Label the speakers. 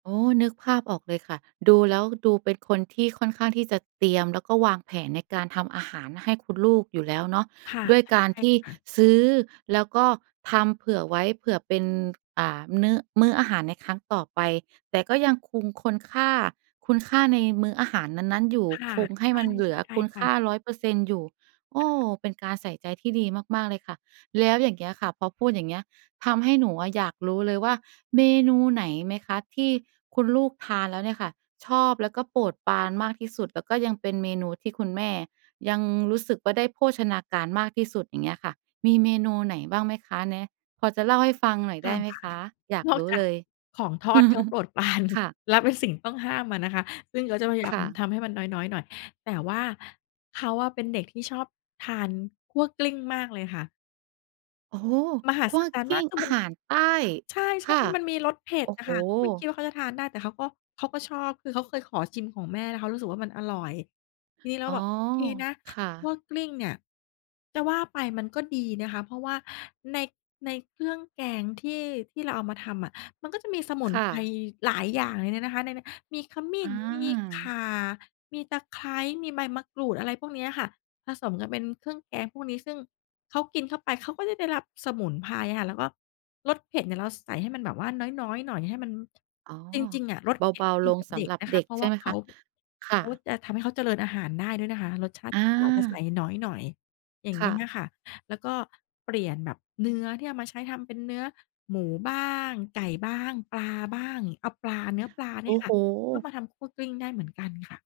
Speaker 1: อ๋อ นึกภาพออกเลยค่ะ ดูแล้วดูเป็นคนที่ค่อนข้างที่จะเตรียม แล้วก็วางแผนในการทำอาหารให้คุณลูกอยู่แล้วเนาะ
Speaker 2: ค่ะ
Speaker 1: ด้วยการ
Speaker 2: ใช่
Speaker 1: ที่
Speaker 2: ค่ะ
Speaker 1: ซื้อแล้วก็ทำเผื่อไว้ เผื่อเป็น อ่า นื้อ มื้ออาหารในครั้งต่อไป แต่ก็ยังคง คนค่า คุณค่าในมื้ออาหารนั้น ๆ อยู่
Speaker 2: ค่ะ
Speaker 1: คงให้มันเหลือ
Speaker 2: ใช
Speaker 1: ค
Speaker 2: ่
Speaker 1: ุณ
Speaker 2: ๆ ค่
Speaker 1: ค่า
Speaker 2: ะ
Speaker 1: 100% อยู่ โอ้ ก็เป็นการใส่ใจที่ดีมาก ๆ เลยค่ะ แล้วอย่างเงี้ยค่ะ พอพูดอย่างเงี้ย ทำให้หนูอะอยากรู้เลยว่า เมนูไหนไหมคะที่คุณลูกทานแล้วเนี่ยค่ะชอบ แล้วก็โปรดปรานมากที่สุด? แล้วก็ยังเป็นเมนูที่คุณแม่ยังรู้สึกว่า ได้โภชนาการมากที่สุด? อย่างเงี้ยค่ะ มีเมนูไหนบ้างไหมคะ? แนะ พอจะเล่าให้ฟังหน่อย
Speaker 2: ท
Speaker 1: ได้ไหม
Speaker 2: ำค่ะ
Speaker 1: คะ? อยาก
Speaker 2: นอ
Speaker 1: ร
Speaker 2: ก
Speaker 1: ู้
Speaker 2: จา
Speaker 1: เ
Speaker 2: ก
Speaker 1: ลย
Speaker 2: ของทอด เขาโปรด ปราน
Speaker 1: ค่ะ
Speaker 2: และเป็นสิ่งต้องห้ามอะนะคะ ซึ่งเขาจะพยาย
Speaker 1: ค
Speaker 2: าม
Speaker 1: ่ะ
Speaker 2: ทำให้มันน้อย ๆ หน่อย แต่ว่าเขาอะเป็นเด็กที่ชอบทานคั่วกลิ้งมากเลยค่ะ
Speaker 1: โอ้โฮ
Speaker 2: มหั
Speaker 1: คั
Speaker 2: ศ
Speaker 1: ่ว
Speaker 2: จรรย
Speaker 1: ก
Speaker 2: ์ม
Speaker 1: ล
Speaker 2: า
Speaker 1: ิ้
Speaker 2: ก
Speaker 1: ง
Speaker 2: คือ
Speaker 1: อา
Speaker 2: มัน
Speaker 1: หารใต้
Speaker 2: ใช
Speaker 1: ค
Speaker 2: ่
Speaker 1: ่ะ
Speaker 2: ๆ มันมีรสเผ็
Speaker 1: โอ
Speaker 2: ด
Speaker 1: ้
Speaker 2: อ
Speaker 1: โฮ
Speaker 2: ะค่ะ ก็ไม่คิดว่าเขาจะทานได้ แต่เขาก็ เขาก็ชอบ คือเขาเคยขอชิมของแม่ แล้วเขารู้สึกว่ามันอร่อย ทีนี้เรา
Speaker 1: อ๋
Speaker 2: ก็
Speaker 1: อ
Speaker 2: แบบ โอเคนะ
Speaker 1: ค่
Speaker 2: ขั
Speaker 1: ะ
Speaker 2: ้วกลิ้งเนี่ย จะว่าไปมันก็ดีนะคะ เพราะว่าใน ในเครื่องแกงที่ ที่เราเอามาทำอะ มันก็จะมีสมุน
Speaker 1: ค่
Speaker 2: ไพร
Speaker 1: ะ
Speaker 2: หลายอย่างเลยนะ นะคะในนั้น มีขมิ้
Speaker 1: อ
Speaker 2: น มีข
Speaker 1: า
Speaker 2: ่า มีตะไคร้ มีใบมะกรูด อะไรพวกเนี้ยค่ะ ผสมกันเป็นเครื่องแกงพวกนี้ ซึ่งเขากินเข้าไป เขาก็จะได้รับสมุนไพรอะค่ะ แล้วก็รสเผ็ดเนี่ยเราใส่ให้มันแบบว่าน้อย ๆ หน่อย ให้มัน
Speaker 1: อ๋อ
Speaker 2: จริง ๆ อะ รส
Speaker 1: เ
Speaker 2: เผ็
Speaker 1: บ
Speaker 2: ด
Speaker 1: า
Speaker 2: ก็
Speaker 1: ๆ
Speaker 2: ดี
Speaker 1: ลง
Speaker 2: กับ
Speaker 1: ส
Speaker 2: เด
Speaker 1: ำ
Speaker 2: ็
Speaker 1: ห
Speaker 2: ก
Speaker 1: รับ
Speaker 2: นะ
Speaker 1: เ
Speaker 2: ค
Speaker 1: ด
Speaker 2: ะ
Speaker 1: ็ก
Speaker 2: เพราะ
Speaker 1: ใช
Speaker 2: ว
Speaker 1: ่
Speaker 2: ่า
Speaker 1: ไหม
Speaker 2: เข
Speaker 1: ค
Speaker 2: า
Speaker 1: ะ? ค่
Speaker 2: เขา
Speaker 1: ะ
Speaker 2: จะทำให้เขาเจริญอาหารได้ด้วยนะคะ รสชาติ
Speaker 1: อ
Speaker 2: ก็อาจจะใส่
Speaker 1: า
Speaker 2: น้อยหน่อย อย่าง
Speaker 1: ค
Speaker 2: เงี
Speaker 1: ่
Speaker 2: ้ย
Speaker 1: ะ
Speaker 2: น่ะค่ะ แล้วก็เปลี่ยนแบบเนื้อที่เอามาใช้ทำเป็นเนื้อหมูบ้าง ไก่บ้าง ปลาบ้าง เอาปลา เนื้อปลาเ
Speaker 1: โ
Speaker 2: น
Speaker 1: อ
Speaker 2: ี
Speaker 1: ้
Speaker 2: ่ยค
Speaker 1: โ
Speaker 2: ่
Speaker 1: ฮ
Speaker 2: ะ ก็มาทำคั่วกลิ้งได้เหมือนกันค่ะ